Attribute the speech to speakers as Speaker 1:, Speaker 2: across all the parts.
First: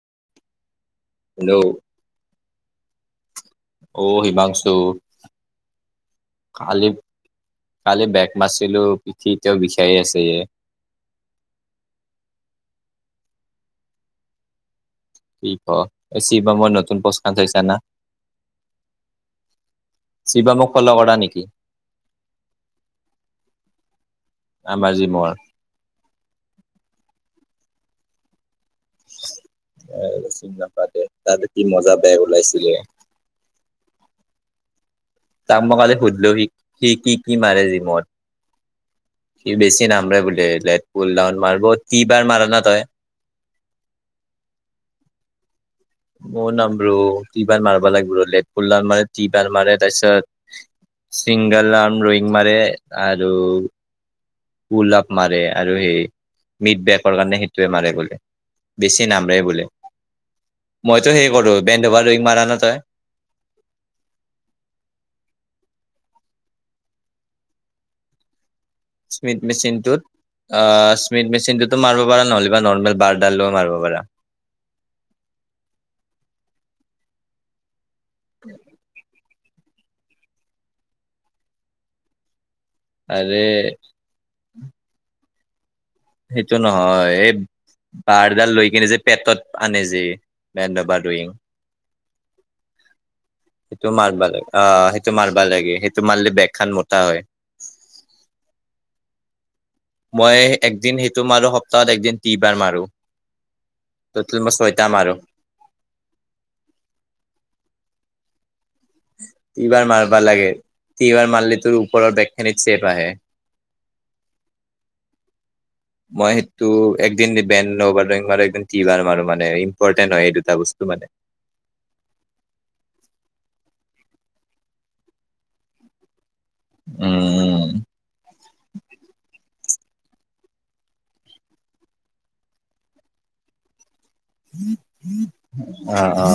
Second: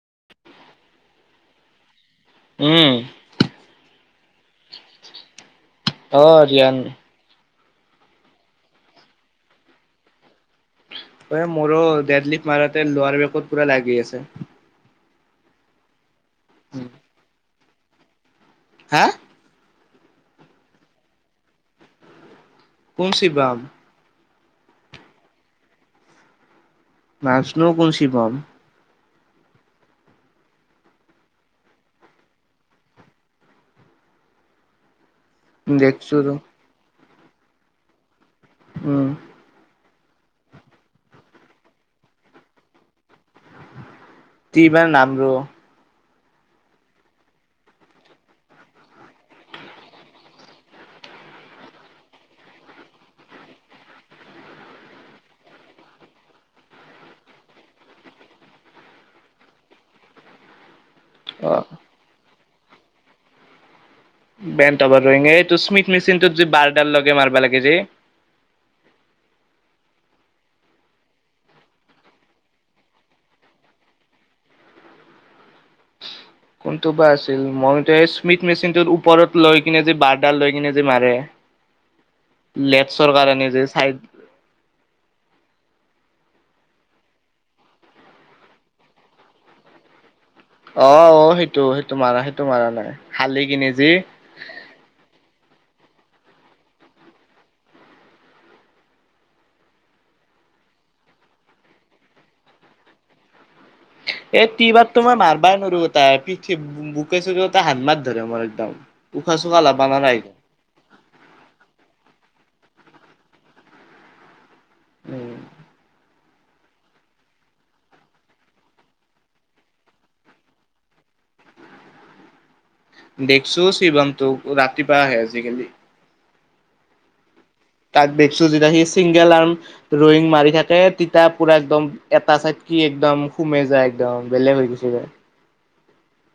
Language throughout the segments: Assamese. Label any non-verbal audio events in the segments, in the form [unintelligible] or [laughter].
Speaker 1: [unintelligible] হেল্ল'
Speaker 2: উম,
Speaker 1: অ হিমাংশো
Speaker 2: অ ৰিয়ান
Speaker 1: কালি বেক মাাৰছিলো পঠি তেওঁ বিষায়ে আছে এ
Speaker 2: মোৰো ডেডলিফ মাৰতে লোৱাৰ বেত পুৰা লাগি আছে।
Speaker 1: কি ক এছি বা মন নতুন পচকা থৈছা না।
Speaker 2: হা!
Speaker 1: শিৱামুখ ফল কৰা নেকি?
Speaker 2: কোন শিবাম?
Speaker 1: আমাৰ জিমৰ।
Speaker 2: না চিনো কোন শিৱম?
Speaker 1: চি নাপাতে তাত কি মজা বেগ ওলাইছিলে। তাম মই কালি
Speaker 2: দেখছো ৰ
Speaker 1: সুধিলো সি সি কি কি মাৰে জীমত।
Speaker 2: উম।
Speaker 1: নামৰে বুলে লেত পুল ডাউন মাৰ কি বাৰ মাৰ না তই?
Speaker 2: টি বাৰ নাম ৰ
Speaker 1: মই নামৰো তি বাৰ মাৰিব লাগিব ৰ লেট পুলাৰ মাৰে তি বাৰ মাৰে তাৰ পিছত চিংগল ৰান ৰয়িং মাৰে আৰু পুলপ মাৰে আৰু সেই মিড বেকৰ কাৰণে সেইটোৱে মাৰে গলে। বেছি নামৰেই বুলে। মইতো সেই কৰো
Speaker 2: অ
Speaker 1: বেন্ডবাৰ দুই মাৰ ন তই?
Speaker 2: বেনাৰং এইটো স্মিথ মেচিনটোত য বাৰডাল লগে মাৰিবা লাগে যে।
Speaker 1: স্মিত মেচিনটোত। আহ স্মিথ মেচিনটোতো মাৰিব পাৰা নহ'লে বা নৰ্মেল বাৰডাল লৈও মাৰিব পাৰা। [inaudible]
Speaker 2: তুবা আছিল মই স্মিথ মেচিনটোৰ ওপৰত লৈ কিনে যে বাৰডাল লৈ কিনে যে মাৰে লেফ্ট চৰকাৰে
Speaker 1: আৰে
Speaker 2: নিযে চাইড
Speaker 1: সেইটো নহয় এই বাৰডাল লৈ কিনে যে পেটত আনে যে।
Speaker 2: অ অ সেইটো মাৰা মাৰা নাই হালি কিনে
Speaker 1: সেইটো
Speaker 2: যি
Speaker 1: মাৰ্বল আ সেইটো মাৰ্ব। ভাল লাগে সেইটো মাৰিলে বেগ খান মোটা হয়। মই একদিন সেইটো মাৰোঁ সপ্তাহত একদিন তিবাৰ মাৰোঁ।
Speaker 2: এ তিবাৰ তো মই মাৰবা নোৱাৰো ত পিঠ বুকেছ হাত মাত ধৰে ম
Speaker 1: ইবাৰ মাৰবা লাগে, তিবাৰ মাৰলে তোৰ ওপৰৰ দেক খিনি। চেপ আহে।
Speaker 2: উম।
Speaker 1: মই সেইটো একদিন বেণ নবাৰ মাৰো একদিন ট বাৰ মাৰো মানে ইম্পৰ্টেণ্ট হয় এই দুটা বস্তু মানে। [inaudible]
Speaker 2: দেখছো শিৱংটোক ৰাতিপুৱা আহে আজিকালি।
Speaker 1: উম।
Speaker 2: তাক দেখছো যেতিয়া সি চিংগেল আন। ৰয়িং মাৰি থাকে তিতা পুৰা একদম এটা চাইদ কি একদম সুমে যায়। একদম বেলেগ হৈ গৈছে বাৰু।
Speaker 1: অ অ।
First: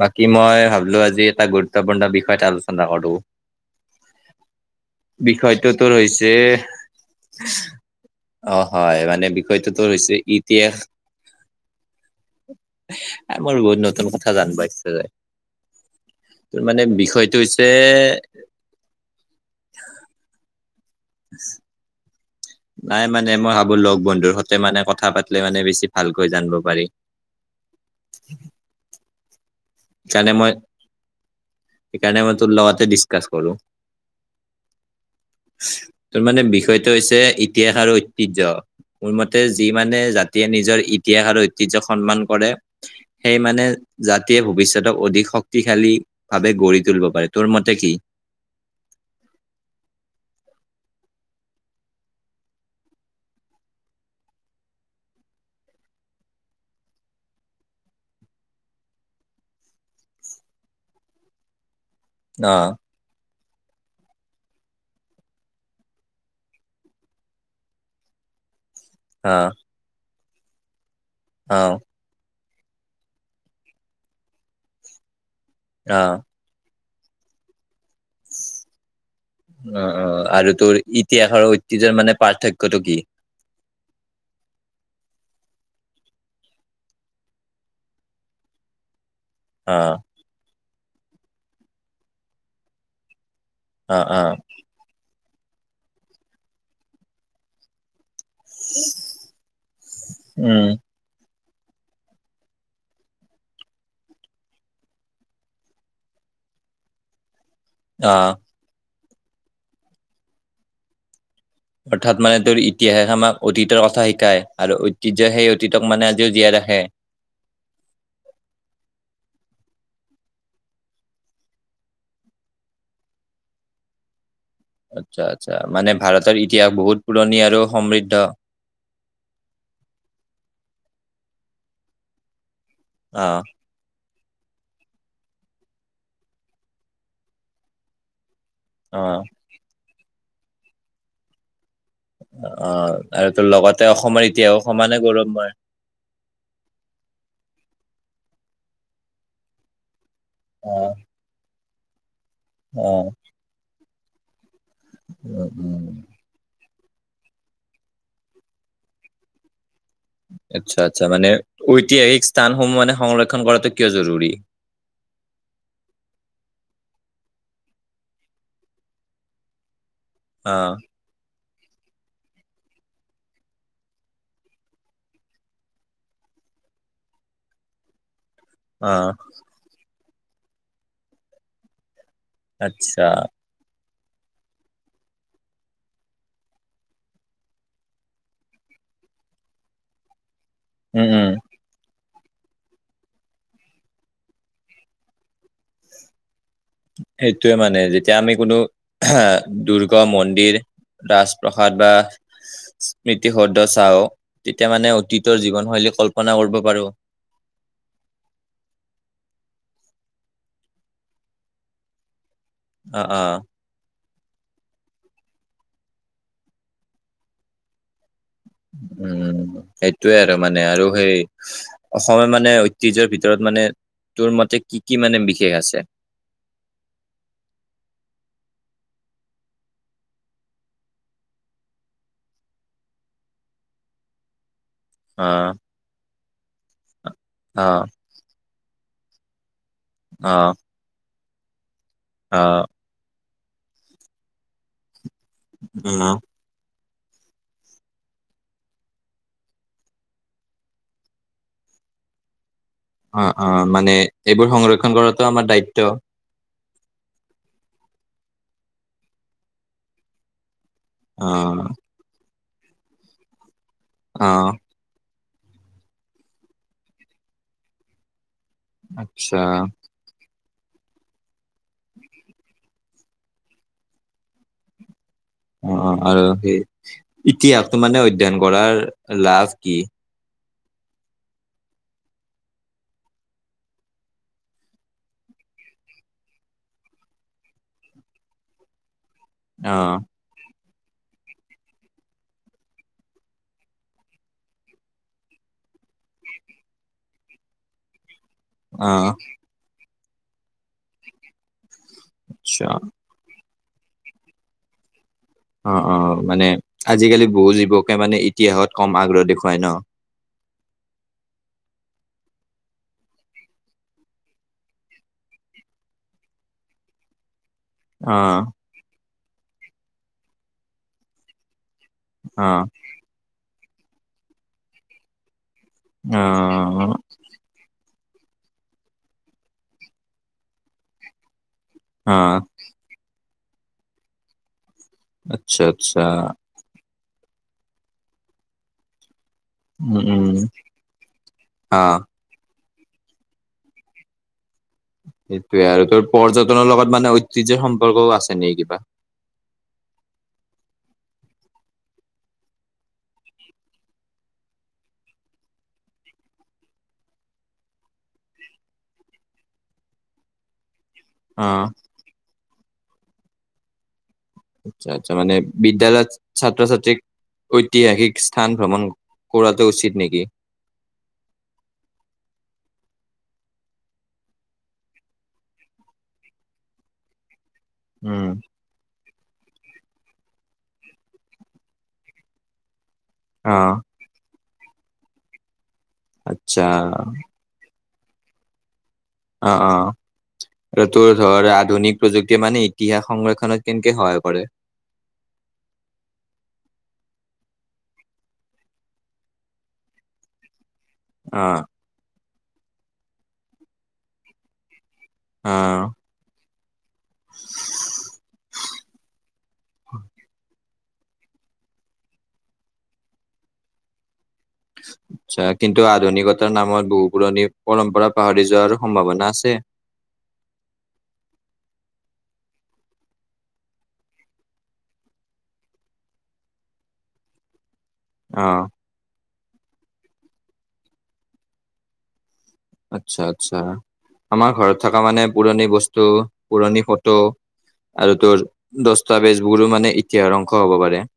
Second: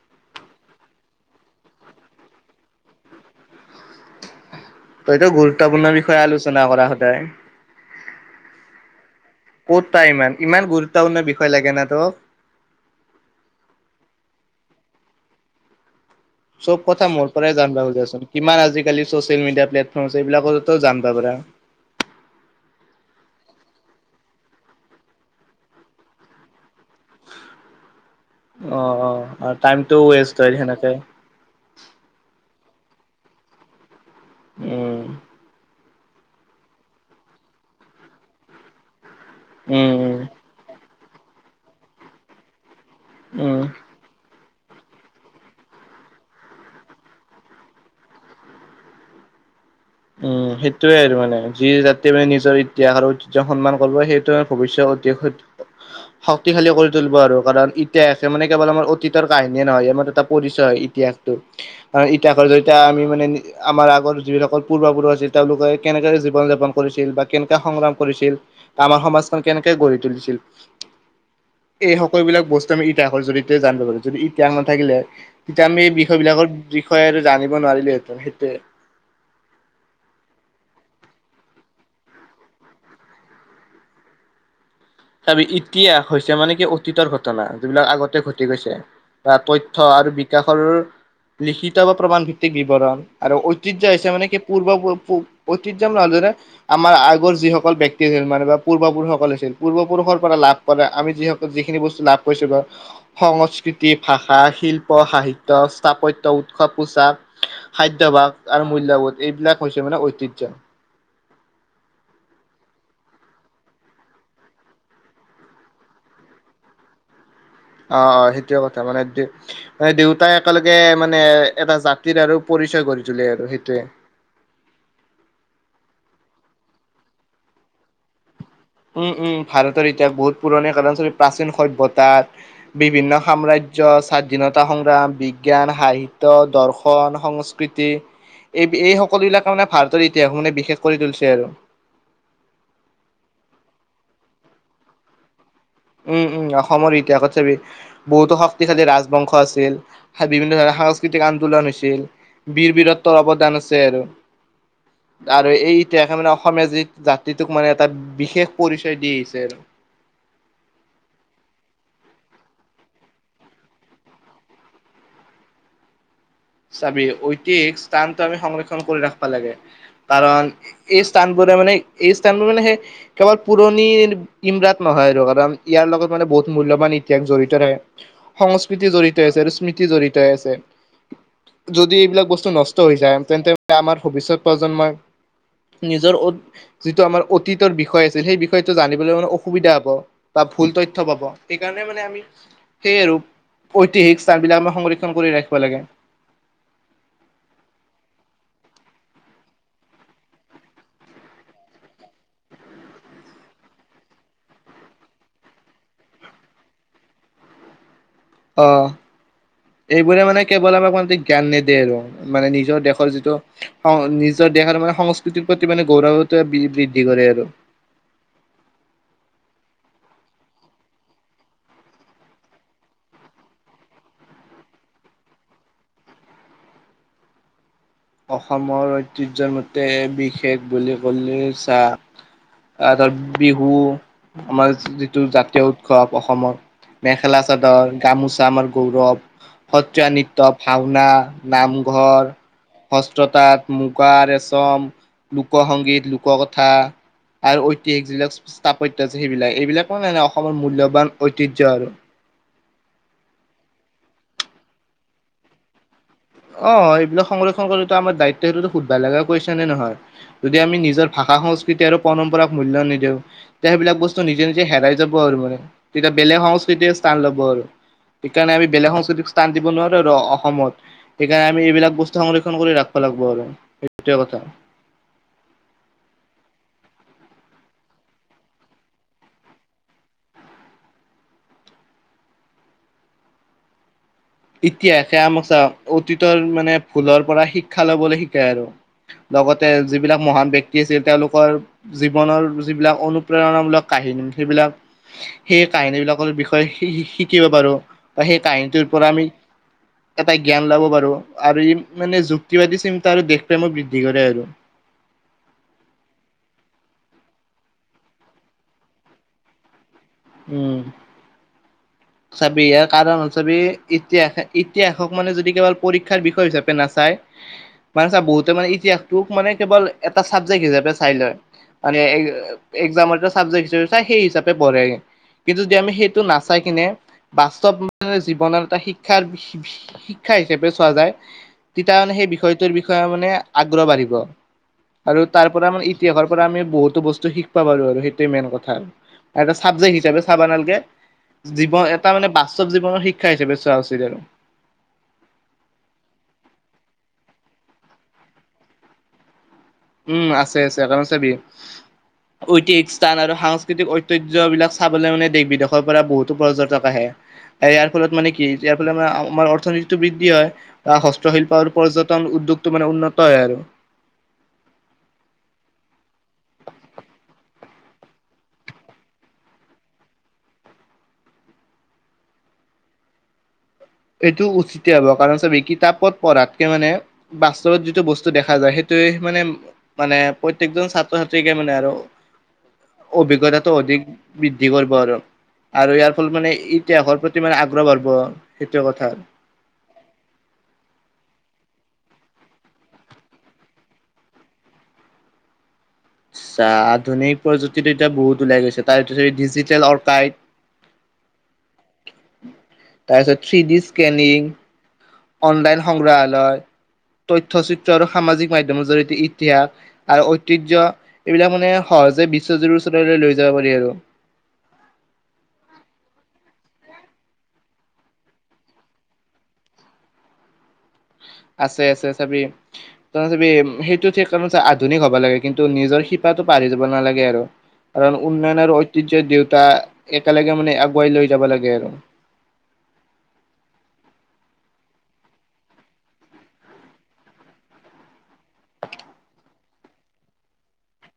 Speaker 1: বাকী মই ভাবিলো আজি এটা গুৰুত্বপূৰ্ণ বিষয়ত আলোচনা কৰো।
Speaker 2: তইতো
Speaker 1: বিষয়টো
Speaker 2: গুৰুত্বপূৰ্ণ
Speaker 1: তোৰ
Speaker 2: বিষয়ে
Speaker 1: হৈছে
Speaker 2: আলোচনা কৰা সদায়।
Speaker 1: অ হয় মানে বিষয়টো
Speaker 2: ক'ত
Speaker 1: তোৰ
Speaker 2: পাই
Speaker 1: হৈছে
Speaker 2: ইমান ইমান
Speaker 1: ইতিহাস।
Speaker 2: গুৰুত্বপূৰ্ণ বিষয় লাগে না তোক?
Speaker 1: আ বৰ বহুত নতুন কথা জানি পাইছোঁ।
Speaker 2: চব কথা মোৰ পৰাই জানিব খোজাচোন, কিমান আজিকালি চচিয়েল মিডিয়া প্লেটফৰ্মছে এইবিলাকত ত জানবা পাৰা।
Speaker 1: নাই মানে মই ভাবো লগ বন্ধুৰ সতে মানে কথা পাতিলে মানে বেছি ভালকৈ জানিব পাৰি।
Speaker 2: অ অ। টাইমটো
Speaker 1: সেইকাৰণে
Speaker 2: ৱেষ্ট
Speaker 1: মই
Speaker 2: হয় সেনেকে।
Speaker 1: ডিছকাছ কৰো।
Speaker 2: উম।
Speaker 1: ঠিল তাৰ মানে বিষয়টো হৈছে ইতিহাস আৰু ঐতিহ্য। মোৰ মতে যি
Speaker 2: উম
Speaker 1: মানে
Speaker 2: উম
Speaker 1: জাতিয়ে নিজৰ ইতিহাস আৰু ঐতিহ্যক সন্মান কৰে সেই
Speaker 2: উম
Speaker 1: মানে জাতিয়ে ভৱিষ্যত অধিক শক্তিশালীভাৱে গঢ়ি তুলিব পাৰে। তোৰ মতে কি? চুক ঝন ঝন [inaudible]
Speaker 2: উম, সেইটোয়ে আৰু মানে যি জাতি মানে নিজৰ ইতিহাস আৰু ঐতিহ্যক সন্মান কৰিব সেইটো ভৱিষ্য প্ৰতিশোধ ল'ব। শক্তিশালীও কৰি তুলিব আৰু কাৰণ ইতিহাসে মানে কেৱল আমাৰ অতীতৰ কাহিনীয়ে নহয় ই আমাৰ এটা পৰিচয়। ই ইতিহাসটো হয় ইতিহাসৰ জৰিয়তে
Speaker 1: অ',
Speaker 2: আমি মানে নি আমাৰ আগৰ যিবিলাকৰ পূৰ্ব-পুৰুষ আছিল তেওঁলোকে কেনেকাৰে জীৱন-যাপন কৰিছিল বা কেনকা সংগ্ৰাম কৰিছিল আমাৰ সমাজখন
Speaker 1: অ',
Speaker 2: কেনেকে গঢ়ি তুলিছিল উস্ চ্
Speaker 1: অ'।
Speaker 2: এই সকলো বিলাক বস ইতিহাসৰ জৰিয়তে জানিব পাৰো যদি ইতিহাস নাথাকিলে তেতিয়া আমি এই
Speaker 1: অ',
Speaker 2: বিষয় বিলাকৰ দিশ বিষয়েতো জানিব নোৱাৰিলোহেতেন সেইটোৱে।
Speaker 1: অ অ আৰু তোৰ ইতিহাসৰ ঐতিহ্যৰ মানে পাৰ্থক্যটো কি? [inaudible]
Speaker 2: চাবি ইতিহাস হৈছে মানে কি অতীতৰ ঘটনা, যিবিলাক আগতে ঘটি গৈছে। বা তথ্য
Speaker 1: অ'।
Speaker 2: আৰু বিকাশৰ লিখিত বা প্ৰমাণ ভিত্তিক বিৱৰণ আৰু ঐতিহ্য
Speaker 1: অ',
Speaker 2: হৈছে মানে
Speaker 1: অ',
Speaker 2: কি পূৰ্ব প পু ঐতিহ্যম নহয় যেনে আমাৰ আগৰ যিসকল ব্যক্তি যেনেবা মানে বা পূৰ্ব-পুৰুষসকল আছিল পূৰ্ব-পুৰুষৰ পৰা লাভ
Speaker 1: উম,
Speaker 2: কৰে আমি যি সকল যিখিনি বস্তু লাভ কৰিছো বাৰু সংস্কৃতি, ভাষা, শিল্প, সাহিত্য, স্থাপত্য উৎসৱ, পোচাক, খাদ্যভাস
Speaker 1: অ'।
Speaker 2: আৰু মূল্যবোধ এইবিলাক হৈছে মানে ঐতিহ্য।
Speaker 1: অৰ্থাৎ মানে তোৰ ইতিহাস আমাক অতীতৰ কথা শিকায় আৰু ঐতিহ্য সেই অতীতক মানে আজিও জীয়াই ৰাখে। [inaudible]
Speaker 2: অ অ, সেইটোৱে কথা মানে দে মানে দেউতাই একেলগে মানে এ এটা জাতিৰ আৰু পৰি পৰিচয় গঢ়ি তুলে আৰু সেইটোৱে
Speaker 1: আচ্ছা আচ্ছা, মানে ভাৰতৰ ইতিহাস বহুত পুৰণি আৰু সমৃদ্ধ।
Speaker 2: উম উম, ভাৰতৰ ইতিহাস বহুত পুৰণি কাৰণ সহিত প্ৰাচীন সভ্যতাৰ বিভিন্ন
Speaker 1: অ',
Speaker 2: সাম্ৰাজ্য, স্বাদ স্বাধীনতা-সংগ্ৰাম, বিজ্ঞান, সাহিত্য, দৰ্শন, সংস্কৃতি এই বি এই
Speaker 1: অ'।
Speaker 2: সকলো বিলাক মানে ভাৰতৰ ইতিহাস মানে বিশেষ কৰি তুলিছে আৰু
Speaker 1: অ অ আৰু তোৰ লগতে অসমৰ ইতিহাসও সমানে গৌৰৱময়।
Speaker 2: উম উম, অসমৰ ইতিহাসত চাবি, বহুতো শক্তিশালী ৰাজবংশ আছিল। বিভিন্ন
Speaker 1: অ
Speaker 2: ধৰণৰ সাংস্কৃতিক আন্দোলন হৈছিল,
Speaker 1: অ
Speaker 2: বীৰ-বীৰত্বৰ অৱদান আছে আৰু।
Speaker 1: উম
Speaker 2: আৰু এই
Speaker 1: উম
Speaker 2: ইতিহাসে মানে অসমীয়া যিত জাতিটোক মানে এটা বিশেষ পৰিচয় দি আহিছে আৰু।
Speaker 1: আচ্ছা আচ্ছা, মানে ঐতিহাসিক স্থানসমূহ মানে সংৰক্ষণ কৰাটো কিয় জৰুৰী? [inaudible]
Speaker 2: চাবি ঐতিক স্থানটো আমি সংৰক্ষণ কৰি ৰাখবা লাগে আহ্। কাৰণ এ
Speaker 1: অ
Speaker 2: এই স্থানবোৰে মানেই এই স্থানবোৰ মানে সেই কেৱল পুৰণিৰ ইমৰাট নহয় আৰু আমি ইয়াৰ লগত মানে বহুত মূল্যবান মানে ইতিহাস জড়িত থাকে। সংস্কৃতি
Speaker 1: অ
Speaker 2: জড়িত আছে আৰু স্মৃতি জড়িত হৈ আছে উমচাহ যদি এইবিলাক বস্তু নষ্ট হৈ
Speaker 1: আচ্ছা
Speaker 2: যায়, তেন্তে আমাৰ ভৱিষ্যত প্ৰজন্মই নিজৰ অদ যিটো আমাৰ অতীতৰ বিষয় আছিল সেই বিষয়টো জানিবলৈ মানে অসুবিধা হ'ব। বা ভুল তথ্য
Speaker 1: উম
Speaker 2: পাব
Speaker 1: উম
Speaker 2: সেইকাৰণে মানে আমি সেই আৰু ঐতিহাসিক স্থানবিলাক আমাৰ সংৰক্ষণ কৰি ৰাখিব লাগে।
Speaker 1: সেইটোৱে মানে যেতিয়া আমি কোনো আহ দুৰ্গ -মন্দিৰ ৰাজপ্ৰসাদ বা স্মৃতি সদ্ধ চাওঁক, তেতিয়া মানে অতীতৰ জীৱন শৈলী কল্পনা কৰিব পাৰো। [unintelligible]
Speaker 2: অঁ এইবোৰে মানে কেৱল আমাক কো জ্ঞান নিদিয়ে আৰু। মানে নিজৰ
Speaker 1: অ
Speaker 2: দেশৰ
Speaker 1: অ
Speaker 2: যিটো। নিজৰ দেহৰ মানে সংস্কৃতিৰ প্ৰতি মানে গৌৰৱ বৃদ্ধি কৰে আৰু।
Speaker 1: উ [unintelligible] উম সেইটয়ে আৰু মানে আৰু সেই অসমে মানে ঐতিহ্য ভিতৰত মানে। তোৰ মতে কি কি মানে বিশেষ আছে।
Speaker 2: অসমৰ ঐতিহ্যমতে বিশেষ বুলি কলে চাহ অঁ ত বিহু। আমাৰ যিটো
Speaker 1: অ',
Speaker 2: জাতীয় উৎসৱ অসমৰ, মেখেলা
Speaker 1: অ',
Speaker 2: -চাদৰ, গামোচা আমাৰ গৌৰৱ সত্ৰীয়া নৃত্য
Speaker 1: অ',
Speaker 2: ভাওঁনা নামঘৰ।
Speaker 1: অ',
Speaker 2: হস্ত্ৰ তাঁত মুগা ৰেচম লোকসংগীত লোককথা। আৰু ঐতিহাসিক যিবিলাক স্থাপত্য আছে সেইবিলাক এইবিলাক মানেে অসমৰ মূল্যবান ঐতিহ্য আৰু।
Speaker 1: অঁ অঁ মানে এইবোৰ সংৰক্ষণ কৰাটো আমাৰ দায়িত্ব।
Speaker 2: অঁ এইবিলাক সংৰক্ষণ কৰি আমাৰ দায়িত্ব সেইটোতো সুধ ভাল লগা কৈছে নে নহয়। আমি নিজৰ ভাষা
Speaker 1: অ',
Speaker 2: সংস্কৃতিক আৰু পৰম্পৰাক মূল্ নিদিওঁও সেইবিলাক বস্তু নিজে
Speaker 1: অ',
Speaker 2: নিজে হেৰা যাব। আৰু মানে তেতিয়া বেলেগ সংস্কৃতি স্থান ল'ব আৰু। সেইকাৰণে আমি বেলেগ সংস্কৃতিৰ
Speaker 1: আচ্ছা
Speaker 2: স্থান দিব নোৱাৰো ৰ অসমত। সেইকাৰণে আমি এইবিলাক বস্তু সংৰক্ষণ কৰি ৰাখিব লাগিব আৰু এইটোৱে কথা।
Speaker 1: তিহাস ত মমানে অধ্যয়ন কৰাৰ লাভ কি।
Speaker 2: ইতিহাসে আমাক অতীতৰ মানে ভুলৰ পৰা শিক্ষা লবলৈ শিকায় আৰু। লগতে
Speaker 1: অ',
Speaker 2: যিবিলাক মহান ব্যক্তিৰ। আছিল তেওঁলোকৰ জীৱনৰ যিবিলাক অনুপ্ৰেৰণামূলক কাহিনী সেইবিলাক সেই কাহিনী বিলাকৰ বিষয়ে শ শিকিব পাৰো বা সেই কাহিনীটোৰ
Speaker 1: অ',
Speaker 2: পৰা আমি। এটা জ্ঞান লব পাৰো আৰু ই মানে
Speaker 1: আচ্ছা
Speaker 2: যুক্তিবাদী চিন্তা আৰু। পেম বৃদ্ধি কৰে আৰু।
Speaker 1: অঁ অঁ মানে আজিকালি বহু যুৱকে মানে ইতিহাসত কম আগ্ৰহ দেখুৱাই ন।
Speaker 2: উম।
Speaker 1: উ [inaudible]
Speaker 2: চি ইয়াৰ কাৰণ হ চাবি ইতিহাস ইতিহাসক মানে যদি কেৱল পৰীক্ষাৰ বিষয় হিচাপে নাচায়। মানে চা
Speaker 1: অ',
Speaker 2: বহুতে মানে ইতিহাসটোক মানে কেৱল এটা চাবজেক্ট হিচাপে চাই লয়।
Speaker 1: অ',
Speaker 2: এগজামৰ সাব্জে্ট হিচাপ সেই হিচাপে বঢৰে। কিন্তু যদি আমি সেইটো নাচাই কিনে
Speaker 1: অ',
Speaker 2: বাস্তৱ। জীৱনৰ এটা শিক্ষাৰ শিক্ষা হিচাপে চোৱা যায়। তেতিয়া মানে সেই
Speaker 1: অ',
Speaker 2: বিষয়টোৰ বিষয়ে মানে আগ্ৰহ বাঢ়িব। আৰু তাৰ
Speaker 1: আচ্ছা
Speaker 2: পৰা আমাৰ
Speaker 1: আচ্ছা
Speaker 2: ইতিহাসৰ পৰা আমি বহুতো বস্তু শিকিবা পাৰো আৰু সেইটোৱে মেইন কথা আৰু। এটা চাবজেক্ট
Speaker 1: উম,
Speaker 2: হিচাপে
Speaker 1: উম,
Speaker 2: চাবা নালকে, জীৱন
Speaker 1: অ',
Speaker 2: এটা মানে পা বাস্তৱ জীৱনৰ শিক্ষা হিচাপে চোৱা উচিত আৰু।
Speaker 1: সেইটোৱে আৰু তোৰ পৰ্যটনৰ লগত মানে ঐতিহ্য সম্পৰ্কও আছে নে কিবা?
Speaker 2: উম আছে আছে কাৰণ চাবি। ঐতিাসিক স্থান আৰু সাংস্কৃতিক ঐতিহ্যবলাক চাবলৈ মানে দেশ বিদেশৰ পৰা বহুতো পৰ্যটক আহে। ইয়াৰ ফলত মান কি ইয়াৰ ফল ম আমাৰ অৰ্থনীতিটো বৃদ্ধি হয়। আহ হস্ত্ৰশিল্প
Speaker 1: অ',
Speaker 2: আৰু পৰ্যটন উদ্যোগটো মানে উন্নত হয় আৰু।
Speaker 1: আচ্ছা আচ্ছা মানে বিদ্যালয়ত ছাত্ৰ ছাত্ৰীক। ঐতিহাসিক স্থান ভ্ৰমণ কৰাটো উচিত নেকি। [unintelligible]
Speaker 2: এইটো উচিত হ'ব কাৰণ চবেই কিতাপত পঢ়াতকে মানে। বাস্তৱত যিটো
Speaker 1: উম
Speaker 2: বস্তু দেখা যায় সেইটোৱে মানে মানে প্ৰত্যেকজন ছাত্ৰ ছাত্ৰীকে মানে আৰু।
Speaker 1: অ
Speaker 2: অভিজ্ঞতাটো অধিক বৃদ্ধি কৰিব আৰু আৰু ইয়াৰ ফল মানে
Speaker 1: আচ্ছা
Speaker 2: ইতিহাসৰ প্ৰতি মানে আগ [unintelligible]
Speaker 1: অ অ এ তোৰ ধৰ আধুনিক প্ৰযুক্তি মানে ইতিহাস সংৰক্ষণত কেনেকে সহায় কৰে।
Speaker 2: আচ্ছা আধুনিক প্ৰযুক্তিতো এতিয়া বহুত ওলাই গৈছে তাৰপিছত ডিজিটেল অৰ্কাইড।
Speaker 1: অহ
Speaker 2: তাৰপিছত থ্ৰী ডি স্কেনিং
Speaker 1: অ
Speaker 2: অনলাইন সংগ্ৰহালয় তথ্য চিত্ৰ আৰু সামাজিক মাধ্যমৰ জৰি়তে ইতিহাস আৰু ঐতিহ্য এইবিলাক মানে সহজে বিশ্বজুৰৰ ওচৰলৈ লৈ যাব পাৰি আৰু
Speaker 1: [inaudible] আচ্ছা কিন্তু আধুনিকতাৰ নামত বহু পুৰণি পৰম্পৰা পাহৰি যোৱাৰ সম্ভাৱনা আছে। [inaudible]
Speaker 2: আছে আছে চাবি ত চিবি সেইটো ঠিক কাৰ আধুনিক হ'ব লাগে কিন্তু নিজৰ শিপাটো পাৰ দি দিব নালাগে আৰু কাৰণ
Speaker 1: অ
Speaker 2: উন্নয়ন আৰু ঐতিহ্যই দুয়োটা একেলগে মানে আগুৱাই লৈ যাব লাগে আৰু
Speaker 1: আচ্ছা আচ্ছা। আমাৰ ঘৰত থকা মানে পুৰণি বস্তু পুৰণি ফটো আৰু তোৰ দস্তাবেজবোৰো মানে ইতিহাসৰ অংশ হ'ব পাৰে। [inaudible]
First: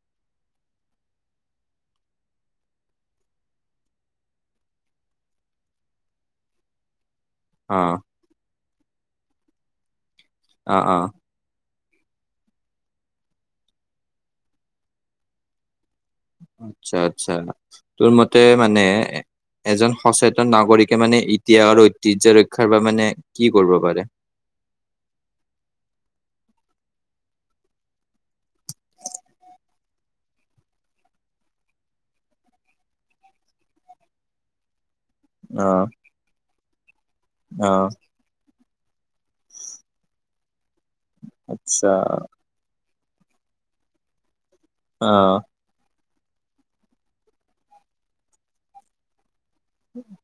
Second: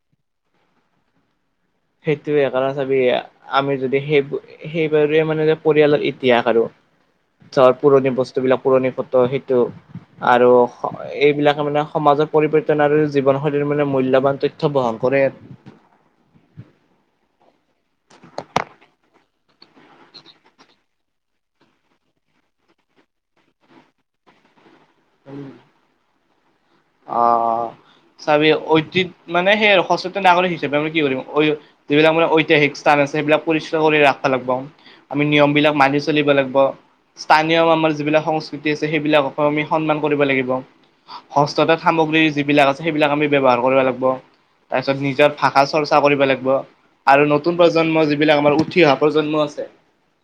Speaker 2: সেইটোৱে কাৰণ চাবি আমি যদি সেই সেইবাৰ মানে পৰিয়ালৰ ইতিহাস আৰু
Speaker 1: [inaudible]
Speaker 2: কাৰ পুৰণি বস্তু বিলাক পুৰণি ফটো সেইটো আৰু
Speaker 1: অ অ
Speaker 2: এইবিলাকে মানে সমাজৰ পৰিৱৰ্তন আৰু জীৱনশৈলীৰ মানে মূল্যৱান তথ্য বহন কৰে।
Speaker 1: আচ্ছা আচ্ছা তোৰ মতে মানে এজন সচেতন নাগৰিকে মানে ইতিহাসৰ ঐতিহ্য ৰক্ষাৰ বাবে মানে কি কৰিব পাৰে। [inaudible]
Speaker 2: উম অ অ চাবি ঐতিহ্য মানে সেইয়ে আৰু সচেতন নাগৰিক হিচাপে আমি কি কৰিম যিবিলাক মানে ঐতিহাসিক স্থান সেইবিলাক পৰিষ্কাৰ কৰি ৰাখব লাগিব আমি নিয়ম বিলাক
Speaker 1: অ'
Speaker 2: মানি চলিব লাগিব স্থানীয়
Speaker 1: অ'
Speaker 2: আমাৰ যিবিলাক সংস্ক এতিয়া আছে সেইবিলাকক আমি সন্মান কৰিব লাগিব। যত
Speaker 1: আচ্ছা
Speaker 2: সামগ্ৰী যিবিলাক আছে সেইবিলাক আমি ব্যৱহাৰ কৰিব লাগিব তাৰপিছত নিজৰ
Speaker 1: অ'
Speaker 2: ভাষা চৰ্চা কৰিব লাগিব আৰু নতুন প্ৰজন্ম যিবিলাক আমাৰ উঠি অহা প্ৰজন্ম আছে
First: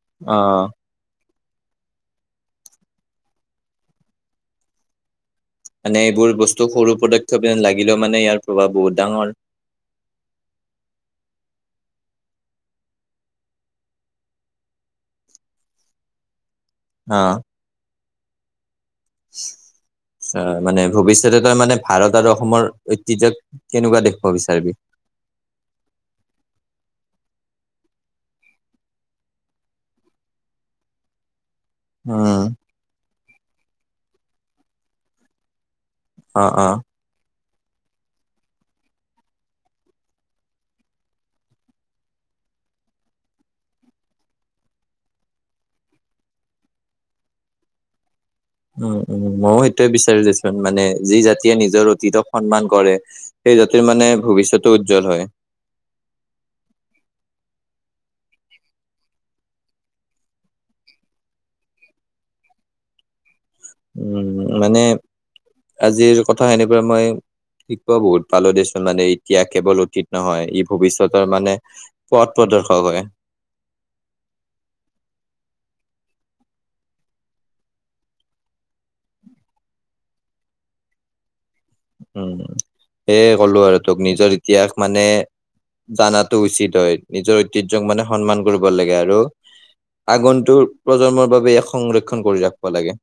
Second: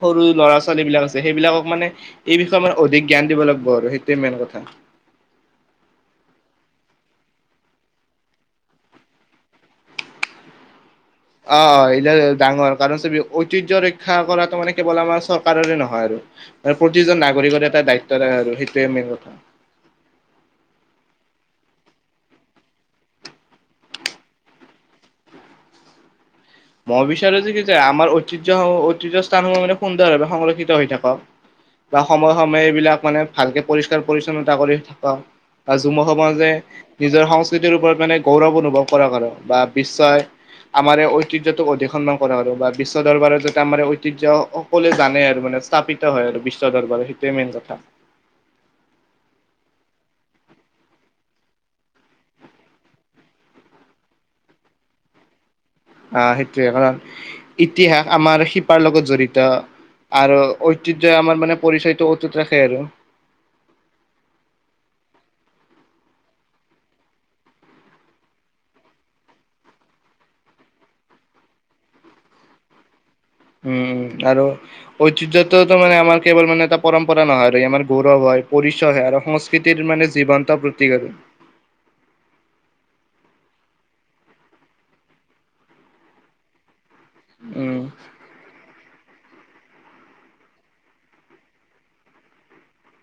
Speaker 2: সৰু ল'ৰা
Speaker 1: অ'
Speaker 2: ছোৱালী বিলাক আছে। সেইবিলাকক মানে এই বিষয়ে মানে অধিক জ্ঞান দিব লাগব আৰু সেইটোৱে মেইন কথা
Speaker 1: মানে এইবোৰ বস্তু সৰু পদক্ষেপ যেন লাগিলেও মানে ইয়াৰ প্ৰভাৱ বহুত ডাঙৰ। [inaudible]
Speaker 2: অ অ এইটো ডাঙৰ কাৰণ চবে ঐতিহ্য ৰক্ষা কৰাটো মানে কেৱল আমাৰ চৰকাৰৰে নহয় আৰু আৰু প্ৰতিজন নাগৰিকৰে এটা দায়িত্ব আৰু মেইন কথা।
Speaker 1: চা মানে ভৱিষ্যতে ত মানে ভাৰত আৰু অসমৰ ঐতিহ্যক কেনেকোৱা দেখুৱাব বিচাৰিবি [inaudible]
Speaker 2: মই বিচাৰো যে কি যে আমাৰ ঐতিহ্যসমূহ ঐতিহ্য স্থানসমূহ মানে সুন্দৰভাৱে সংৰক্ষিত হৈ থাকক। বা সময়ে
Speaker 1: উম
Speaker 2: সময়ে এইবিলাক মানে ভালকে পৰিষ্কাৰ পৰিচ্ছন্নতা কৰি থকা। আৰু যুৱ সমাজে
Speaker 1: অ' অ'
Speaker 2: নিজৰ সংস্ক তেওঁৰ ওপৰত মানে গৌৰৱ অনুভৱ কৰা বা বিশ্বই আমাৰ এই ঐ ঐতিহ্যটোক অধিসন্ন কৰা আৰু বা বিশ্ব দৰবাৰত যাতে আমাৰ ঐতিহ্য সকলোৱে জানে আৰু মানে স্থাপিত হয় বিশ্ব দৰবাৰ সেইটোৱে মেইন কথা।
Speaker 1: [inaudible] উম উম ময়ো সেইটয়ে বিচাৰো দেচোন মানে, যি জাতিয়ে নিজৰ ঐতিহ্যক সন্মান কৰে। সেই জাতিৰ মানে ভৱিষ্যতো উজ্জ্বল হয়।
Speaker 2: আহ সেইটোৱে কাৰণ, ইতিহাস আমাৰ শিপাৰ লগত জড়িত। আৰু ঐতিহ্য আমাৰ মানে পৰিচয়টো অতুত ৰাখে আৰু।
Speaker 1: উম মানে আজিৰ কথা এনেকোৱা মই শিক্ষা বহুত পালো দেচোন মানে এতিয়া কেৱল অতীত নহয় ই ভৱিষ্যতৰ মানে পথ পথ দৰ্শক হয়।
Speaker 2: উম উম আৰু ঐতিহ্যৰটো আমাৰ মানে কেৱল মানে, এটা পৰম্পৰা নহয় আৰু আমাৰ গৌৰৱ হয়। পৰিচয় হয় আৰু সংস্কৃতিৰ মানে জীৱন্ত প্ৰতিক আৰু।
Speaker 1: উম সেয়ে কলো আৰু তোক নিজৰ ইতিহাস মানে জানাটো উচিত হয় নিজৰ
Speaker 2: উম।
Speaker 1: ঐতিহ্যক মানে সন্মান কৰিব লাগে। আৰু আগন্তুৰ প্ৰজন্মৰ বাবে এয়াক সংৰক্ষণ কৰি ৰাখিব লাগে।